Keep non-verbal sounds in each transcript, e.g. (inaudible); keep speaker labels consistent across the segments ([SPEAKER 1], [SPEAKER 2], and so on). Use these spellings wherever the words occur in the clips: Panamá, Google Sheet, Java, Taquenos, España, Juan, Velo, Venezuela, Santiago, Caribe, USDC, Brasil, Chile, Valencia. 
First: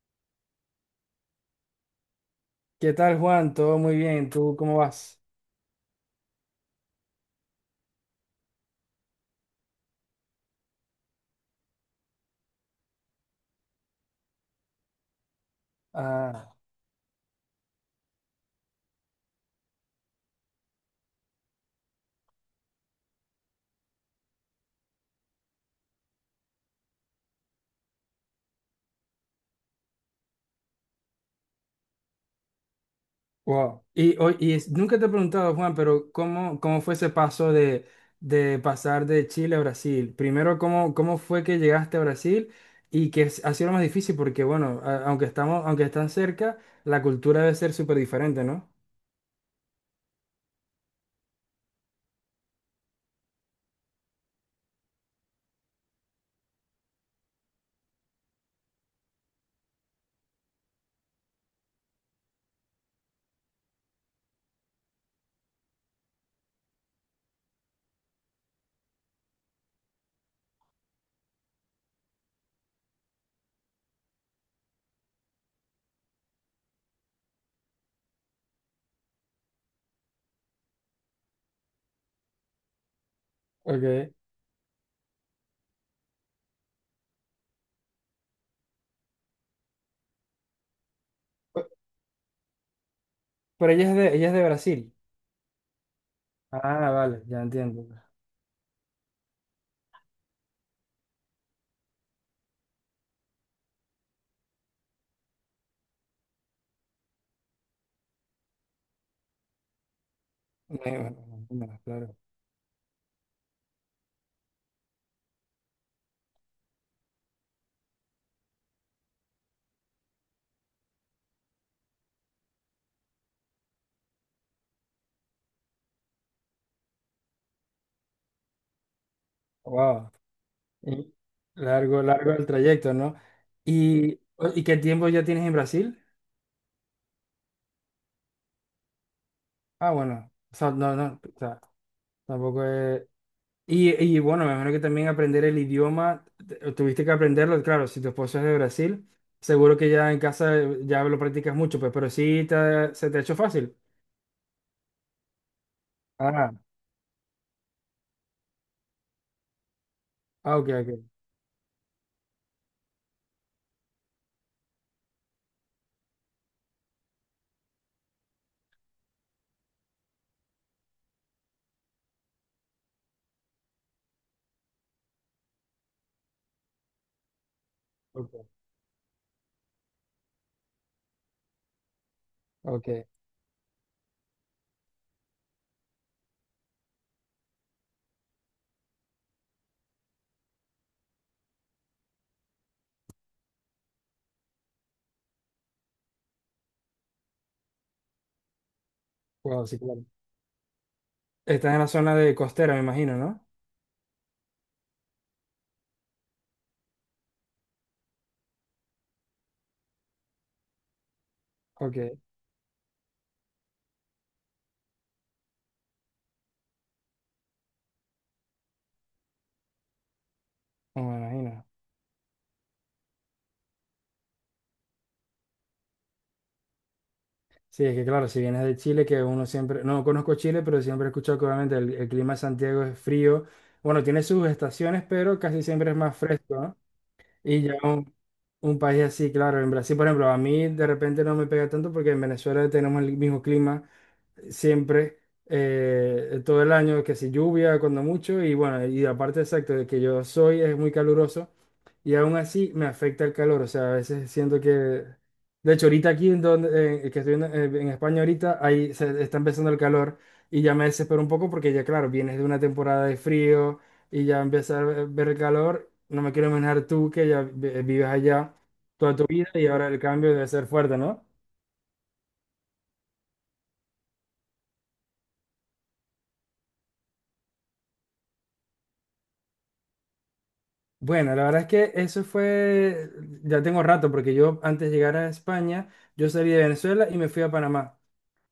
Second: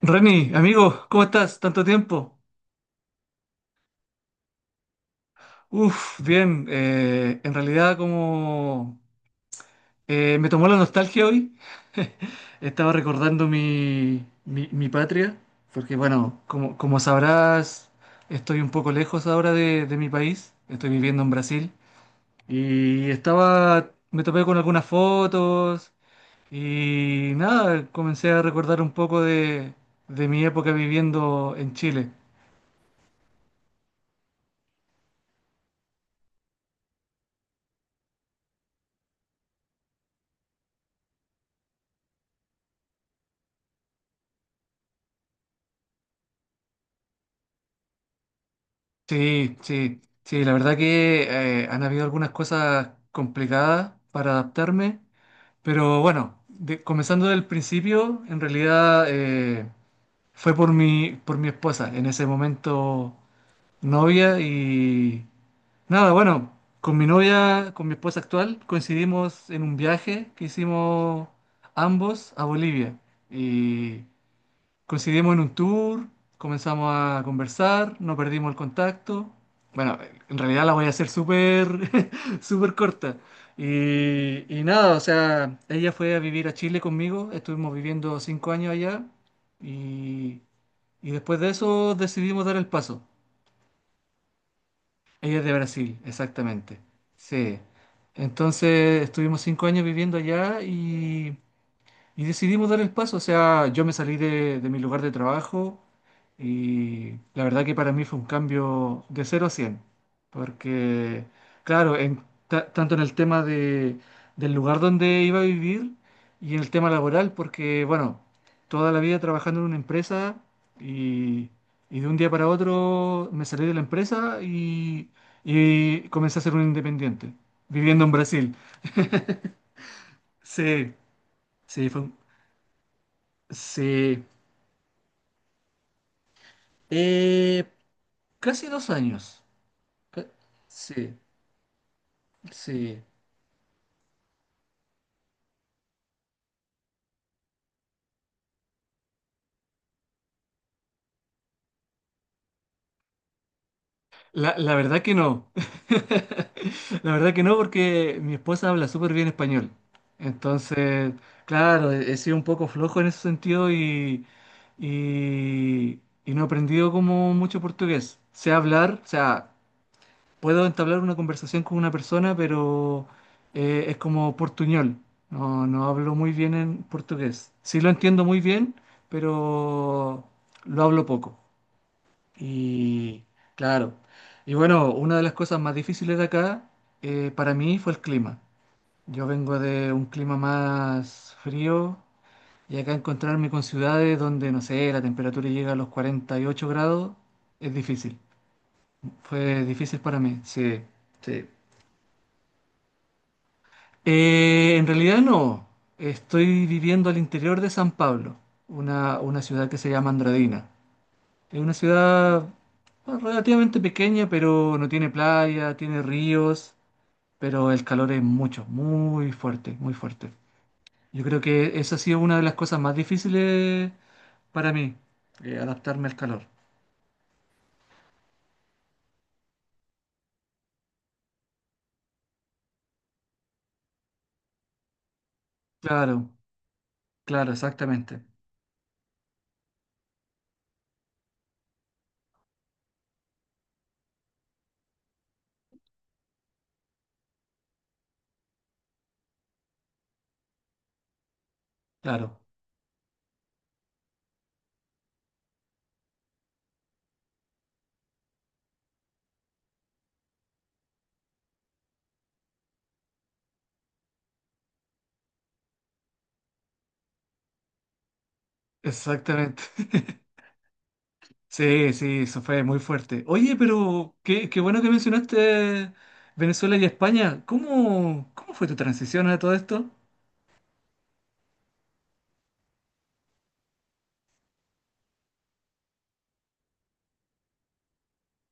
[SPEAKER 1] Reni, amigo, ¿cómo estás? Tanto tiempo.
[SPEAKER 2] ¿Qué tal, Juan? Todo muy bien. ¿Tú cómo vas?
[SPEAKER 1] Uf, bien. En realidad, como me tomó la nostalgia hoy, estaba recordando mi patria, porque bueno,
[SPEAKER 2] Ah,
[SPEAKER 1] como, como sabrás, estoy un poco lejos ahora de mi país, estoy viviendo en Brasil, y estaba, me topé con algunas fotos y nada, comencé a recordar un poco de mi época viviendo en Chile.
[SPEAKER 2] wow. Nunca te he preguntado, Juan, pero ¿cómo fue ese paso de pasar de Chile a Brasil? Primero, ¿cómo fue que llegaste a Brasil y que ha sido lo más difícil? Porque, bueno, aunque están cerca, la cultura debe ser súper diferente, ¿no?
[SPEAKER 1] Sí, sí, sí, la verdad que han habido algunas cosas complicadas para adaptarme, pero bueno, comenzando del principio, en realidad fue por mi esposa, en ese momento novia y nada, bueno, con mi novia, con mi esposa actual, coincidimos en un viaje que hicimos ambos a Bolivia y. Coincidimos en un tour, comenzamos a conversar, no perdimos el contacto. Bueno, en realidad la voy a hacer súper, (laughs) súper corta.
[SPEAKER 2] Okay.
[SPEAKER 1] Y nada, o sea, ella fue a vivir a Chile conmigo, estuvimos viviendo 5 años allá y, y después de
[SPEAKER 2] Pe-
[SPEAKER 1] eso decidimos dar el paso.
[SPEAKER 2] Pero ella es de Brasil.
[SPEAKER 1] Ella es de Brasil, exactamente.
[SPEAKER 2] Ah, vale, ya
[SPEAKER 1] Sí.
[SPEAKER 2] entiendo.
[SPEAKER 1] Entonces estuvimos 5 años viviendo allá y... Y decidimos dar el paso, o sea, yo me salí de mi lugar de trabajo y la verdad que para mí fue un cambio de cero a 100
[SPEAKER 2] Me-
[SPEAKER 1] porque
[SPEAKER 2] me-
[SPEAKER 1] claro,
[SPEAKER 2] Claro.
[SPEAKER 1] en tanto en el tema de, del lugar donde iba a vivir y en el tema laboral, porque bueno, toda la vida trabajando en una empresa y, y de un día para otro me salí de la empresa y comencé a ser un independiente, viviendo en Brasil.
[SPEAKER 2] Wow.
[SPEAKER 1] Sí,
[SPEAKER 2] Y
[SPEAKER 1] sí,
[SPEAKER 2] largo, largo el trayecto, ¿no? ¿Y,
[SPEAKER 1] sí.
[SPEAKER 2] y qué tiempo ya tienes en Brasil?
[SPEAKER 1] Eh, casi 2 años.
[SPEAKER 2] Ah,
[SPEAKER 1] Ca-
[SPEAKER 2] bueno, o sea, no,
[SPEAKER 1] Sí,
[SPEAKER 2] no, o sea, tampoco
[SPEAKER 1] sí.
[SPEAKER 2] es... Y, y bueno, me imagino que también aprender el idioma, tuviste que aprenderlo, claro, si tu esposo es de Brasil, seguro que ya en casa ya lo practicas mucho, pues, pero sí se te ha hecho fácil.
[SPEAKER 1] La verdad que no.
[SPEAKER 2] Ah,
[SPEAKER 1] (laughs) La verdad que no, porque mi esposa habla súper bien español.
[SPEAKER 2] ah, ok, ok,
[SPEAKER 1] Entonces, claro, he sido un poco flojo en ese sentido y no he aprendido como mucho portugués. Sé hablar, o sea, puedo entablar una conversación con una persona, pero es como portuñol. No, no hablo muy bien en portugués. Sí lo entiendo
[SPEAKER 2] ok,
[SPEAKER 1] muy bien, pero lo hablo poco.
[SPEAKER 2] ok,
[SPEAKER 1] Y claro. Y bueno, una de las cosas más difíciles de acá para mí fue el clima. Yo vengo de un clima más frío y acá encontrarme con ciudades donde, no sé, la temperatura llega a los 48 grados es difícil. Fue
[SPEAKER 2] wow, sí,
[SPEAKER 1] difícil
[SPEAKER 2] claro.
[SPEAKER 1] para mí, sí, sí.
[SPEAKER 2] Estás en la zona de costera, me imagino, ¿no?
[SPEAKER 1] En realidad no. Estoy viviendo al interior de San Pablo, una ciudad que se llama Andradina. Es una
[SPEAKER 2] Ok,
[SPEAKER 1] ciudad bueno, relativamente pequeña, pero no tiene playa, tiene ríos, pero el calor es mucho, muy fuerte, muy fuerte.
[SPEAKER 2] no, me
[SPEAKER 1] Yo creo
[SPEAKER 2] imagino.
[SPEAKER 1] que esa ha sido una de las cosas más difíciles para mí, adaptarme al calor.
[SPEAKER 2] Sí, es que claro, si vienes de Chile, que uno siempre, no conozco Chile, pero siempre he escuchado que obviamente el clima de Santiago es frío. Bueno, tiene sus estaciones, pero casi siempre es más
[SPEAKER 1] Claro,
[SPEAKER 2] fresco, ¿no?
[SPEAKER 1] claro,
[SPEAKER 2] Y ya un,
[SPEAKER 1] exactamente.
[SPEAKER 2] un país así, claro, en Brasil, por ejemplo, a mí de repente no me pega tanto porque en Venezuela tenemos el mismo clima siempre, todo el año, que si lluvia, cuando mucho, y bueno, y aparte exacto de que yo soy, es muy caluroso, y aún
[SPEAKER 1] Claro,
[SPEAKER 2] así me afecta el calor, o sea, a veces siento que, de hecho, ahorita aquí en donde, que estoy en España ahorita, ahí se está empezando el calor, y ya me desespero un poco porque ya, claro, vienes de una temporada de frío, y ya empieza a ver el calor, no me quiero imaginar tú que ya vives allá toda tu vida,
[SPEAKER 1] exactamente.
[SPEAKER 2] y ahora el
[SPEAKER 1] (laughs)
[SPEAKER 2] cambio debe ser fuerte, ¿no?
[SPEAKER 1] Sí, sí, eso fue muy fuerte. Oye, pero qué, qué bueno que mencionaste Venezuela y España. ¿Cómo, cómo fue tu transición a todo esto?
[SPEAKER 2] Bueno, la verdad es que eso fue, ya tengo rato, porque yo antes de llegar a España, yo salí de Venezuela y me fui a Panamá.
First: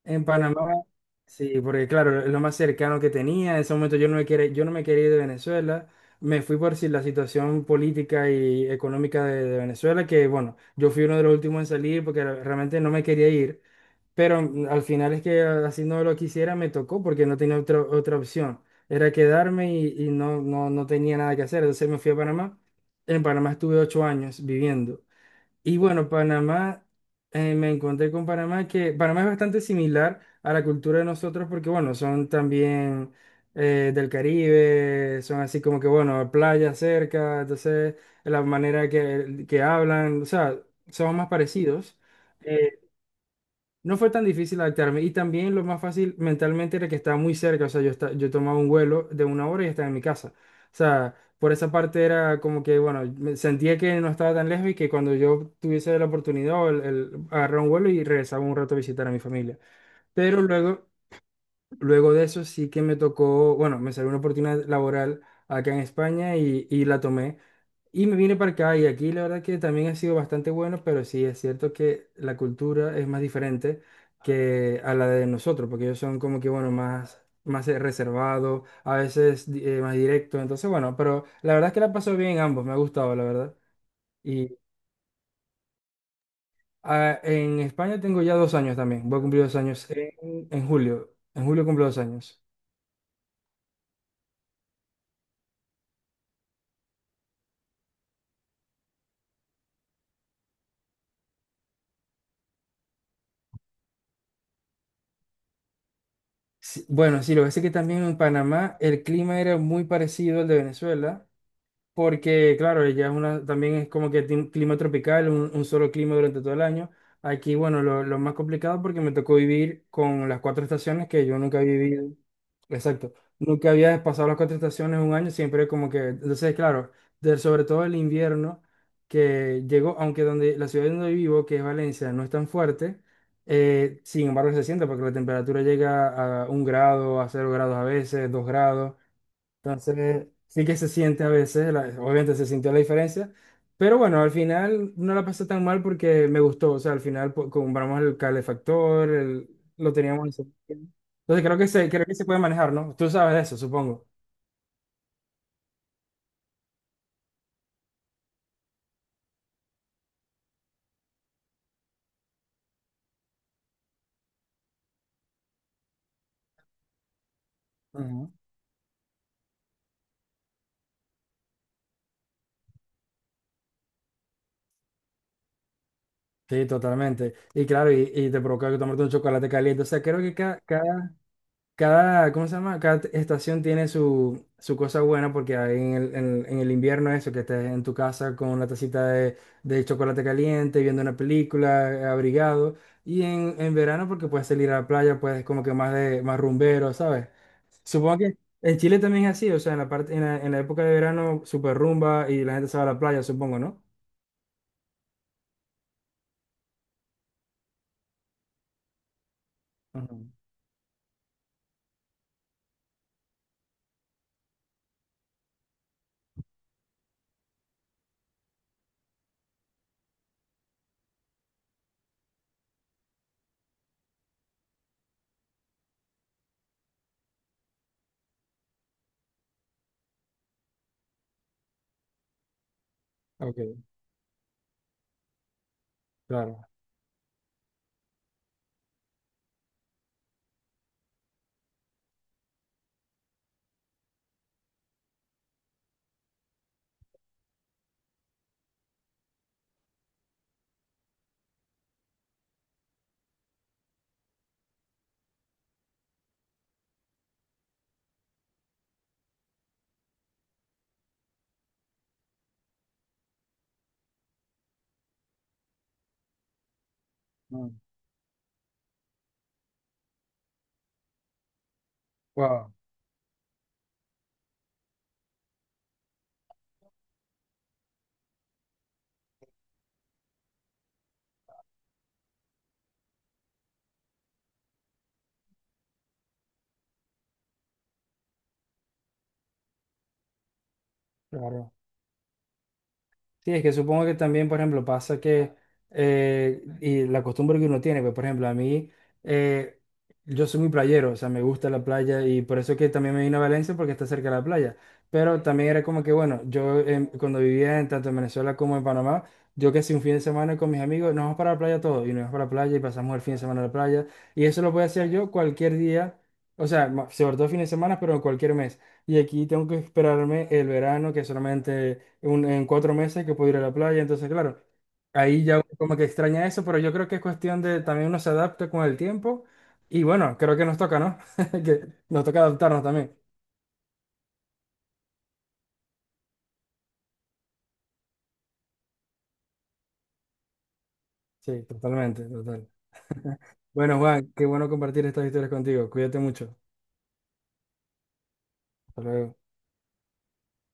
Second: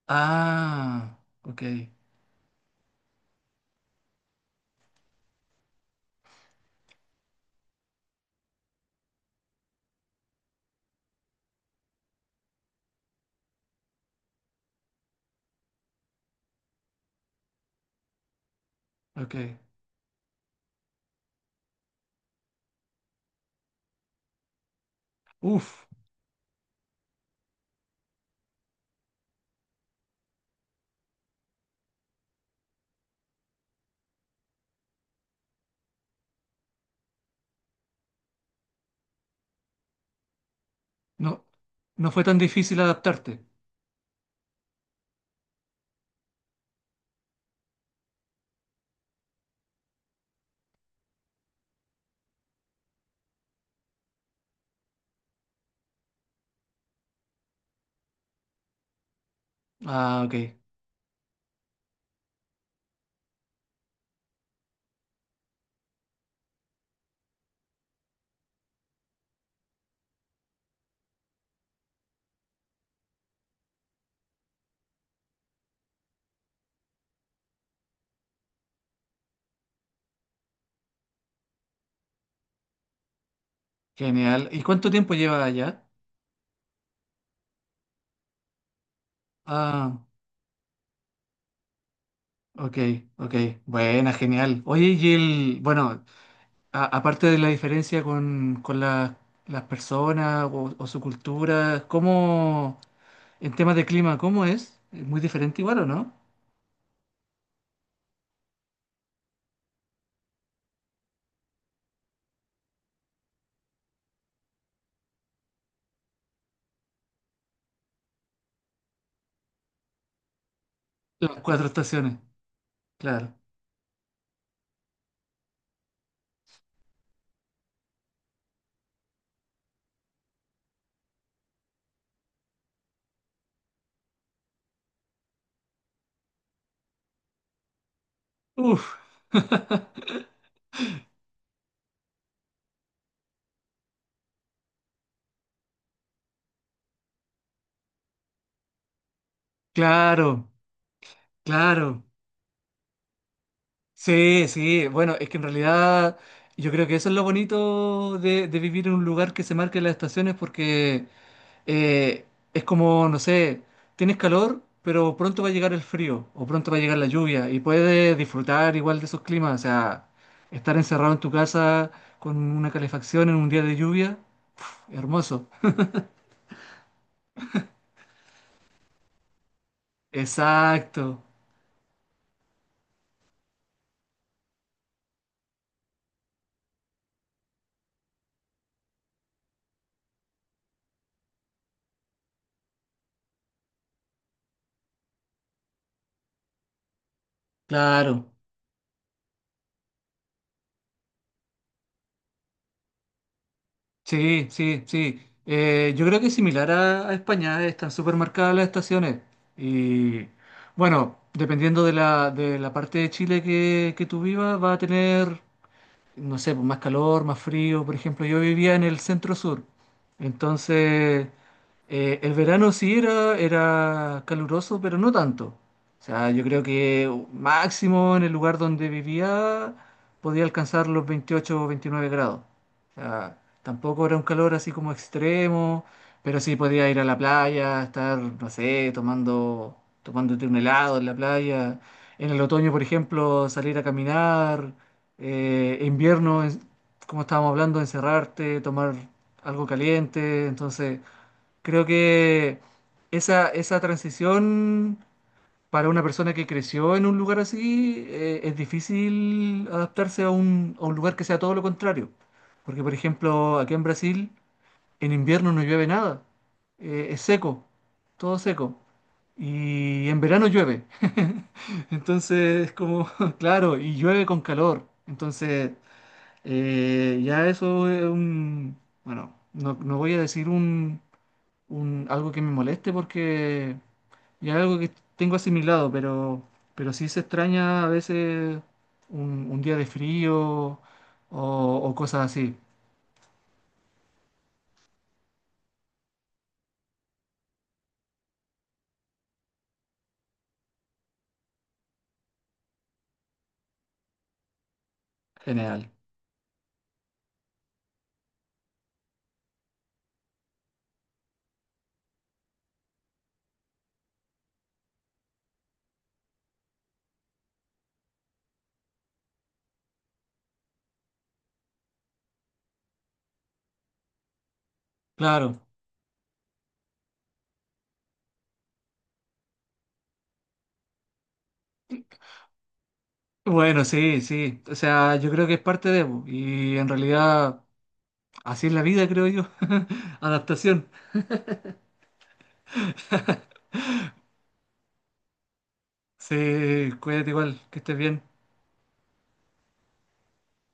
[SPEAKER 2] En Panamá,
[SPEAKER 1] Ah,
[SPEAKER 2] sí,
[SPEAKER 1] ok,
[SPEAKER 2] porque claro, es lo más cercano que tenía. En ese momento yo no me quería ir de Venezuela. Me fui por si la situación política y económica de, Venezuela, que bueno, yo fui uno de los últimos en salir porque realmente no me quería ir. Pero al final es que así no lo quisiera, me tocó porque no tenía otra opción. Era
[SPEAKER 1] ok.
[SPEAKER 2] quedarme y no, no, no tenía nada que hacer. Entonces me fui a Panamá. En Panamá estuve 8 años viviendo. Y
[SPEAKER 1] Uf,
[SPEAKER 2] bueno, Panamá, me encontré con Panamá, que Panamá es bastante similar a la cultura de nosotros porque, bueno, son también del Caribe, son así como que, bueno, playa cerca, entonces la manera que hablan, o sea, son más
[SPEAKER 1] no,
[SPEAKER 2] parecidos.
[SPEAKER 1] no fue tan difícil
[SPEAKER 2] eh,
[SPEAKER 1] adaptarte.
[SPEAKER 2] no fue tan difícil adaptarme y también lo más fácil mentalmente era que estaba muy cerca, o sea, yo, yo tomaba un vuelo de 1 hora y estaba en mi casa. O sea, por esa parte era como que, bueno, me sentía que no estaba tan lejos y que cuando yo tuviese la oportunidad, o el agarraba un vuelo y regresaba un rato a visitar a mi familia.
[SPEAKER 1] Ah, ok,
[SPEAKER 2] Pero luego, de eso sí que me tocó, bueno, me salió una oportunidad laboral acá en España y la tomé. Y me vine para acá y aquí la verdad que también ha sido bastante bueno, pero sí es cierto que la cultura es más diferente que a la de nosotros, porque ellos son como que, bueno, más, reservados, a veces más directos, entonces bueno, pero la verdad es que la paso bien ambos, me ha gustado, la verdad.
[SPEAKER 1] genial.
[SPEAKER 2] Y
[SPEAKER 1] ¿Y cuánto tiempo llevas allá?
[SPEAKER 2] en España tengo ya 2 años también, voy a cumplir 2 años
[SPEAKER 1] Ah,
[SPEAKER 2] en julio, en julio cumplo 2 años.
[SPEAKER 1] ok, ok. Buena, genial. Oye, y el, bueno, aparte de la diferencia con, con las personas o su cultura, ¿cómo... En temas de clima, ¿cómo es? ¿Es muy diferente igual o no?
[SPEAKER 2] Sí, bueno, sí, lo que pasa es que también en Panamá el clima era muy parecido al de Venezuela. Porque, claro, ella es una, también es como que tiene un clima tropical, un, solo clima durante todo el año. Aquí, bueno, lo más complicado porque me tocó vivir con las cuatro estaciones que yo
[SPEAKER 1] Las
[SPEAKER 2] nunca
[SPEAKER 1] cuatro
[SPEAKER 2] había vivido.
[SPEAKER 1] estaciones,
[SPEAKER 2] Exacto.
[SPEAKER 1] claro.
[SPEAKER 2] Nunca había pasado las cuatro estaciones un año, siempre como que, entonces, claro, sobre todo el invierno que llegó, aunque donde la ciudad donde vivo, que es Valencia, no es tan fuerte, sin embargo se siente porque la temperatura llega a 1 grado, a 0 grados a veces, 2 grados.
[SPEAKER 1] Uf. (laughs)
[SPEAKER 2] Entonces, sí que se siente a veces, obviamente se sintió la diferencia, pero bueno, al final no la pasé tan mal porque me gustó, o sea, al final compramos el calefactor, lo teníamos en
[SPEAKER 1] Claro,
[SPEAKER 2] Entonces creo que se,
[SPEAKER 1] claro.
[SPEAKER 2] creo que se puede manejar, ¿no? Tú sabes de eso, supongo.
[SPEAKER 1] Sí, sí. Bueno, es que en realidad yo creo que eso es lo bonito de vivir en un lugar que se marque las estaciones porque eh, es como, no sé, tienes calor, pero pronto va a llegar el frío o pronto va a llegar la lluvia y puedes
[SPEAKER 2] Ujú.
[SPEAKER 1] disfrutar igual de esos climas. O sea, estar encerrado en tu casa con una calefacción en un día de lluvia, hermoso.
[SPEAKER 2] Sí, totalmente. Y claro, y te provoca tomarte un chocolate caliente, o sea, creo que cada,
[SPEAKER 1] Exacto,
[SPEAKER 2] cada, ¿cómo se llama? Cada estación tiene su, su cosa buena porque hay en el, en el invierno eso, que estés en tu casa con una tacita de, chocolate caliente, viendo una película, abrigado. Y en verano porque puedes salir a la playa, puedes como que más de más rumbero, ¿sabes? Supongo
[SPEAKER 1] claro.
[SPEAKER 2] que en Chile también es así, o sea, en la parte, en la época de verano, super rumba y la gente se va a la playa, supongo, ¿no?
[SPEAKER 1] Sí, sí, sí. Yo creo que similar a España, están súper marcadas las estaciones.
[SPEAKER 2] Ajá.
[SPEAKER 1] Y bueno, dependiendo de la parte de Chile que tú vivas, va a tener. No sé, pues, más calor, más frío. Por ejemplo, yo vivía en el centro sur, entonces el verano sí era, era caluroso, pero no tanto. O sea, yo creo que máximo en el lugar donde vivía podía alcanzar los 28 o 29 grados. O sea,
[SPEAKER 2] Ok,
[SPEAKER 1] tampoco era un calor así como extremo, pero sí
[SPEAKER 2] claro.
[SPEAKER 1] podía ir a la playa, estar, no sé, tomando, tomándote un helado en la playa. En el otoño, por ejemplo, salir a caminar, invierno, como estábamos hablando, encerrarte, tomar algo caliente. Entonces, creo que esa transición para una persona que creció en un lugar así, es difícil adaptarse a un lugar que sea todo lo contrario. Porque, por ejemplo, aquí en Brasil, en invierno no llueve nada. Es seco, todo seco. Y en verano llueve. (laughs) Entonces, es
[SPEAKER 2] Wow,
[SPEAKER 1] como, (laughs) claro, y llueve con calor. Entonces... ya eso es un, bueno, no, no voy a decir un, algo que me moleste porque ya es algo que tengo asimilado, pero sí se extraña a veces un día de frío
[SPEAKER 2] claro.
[SPEAKER 1] o cosas así,
[SPEAKER 2] Sí, es que supongo que también, por ejemplo, pasa que, y la costumbre que uno tiene, pues, por ejemplo, a mí, eh, yo soy muy playero, o sea, me gusta la playa y por eso que también me vine a Valencia porque está cerca de la playa. Pero también era
[SPEAKER 1] general.
[SPEAKER 2] como que, bueno, yo cuando vivía en, tanto en Venezuela como en Panamá, yo que si un fin de semana con mis amigos, nos vamos para la playa todos y nos vamos para la playa y pasamos el fin de semana en la playa. Y eso lo puedo hacer yo cualquier día, o sea, sobre todo fines de semana, pero en cualquier mes. Y aquí tengo que esperarme el verano, que solamente en 4 meses que puedo ir a la playa. Entonces, claro, ahí ya
[SPEAKER 1] Claro.
[SPEAKER 2] uno como que extraña eso, pero yo creo que es cuestión de también uno se adapta con el tiempo. Y bueno, creo que nos toca, ¿no? (laughs) Que nos toca adaptarnos también.
[SPEAKER 1] Bueno, sí, sí. O sea, yo creo que es parte de, po, y en realidad así es la vida, creo yo. (laughs) Adaptación.
[SPEAKER 2] Sí, totalmente, total. (laughs) Bueno, Juan, qué bueno compartir estas historias contigo. Cuídate mucho.
[SPEAKER 1] Sí, cuídate igual, que estés bien.
[SPEAKER 2] Hasta luego.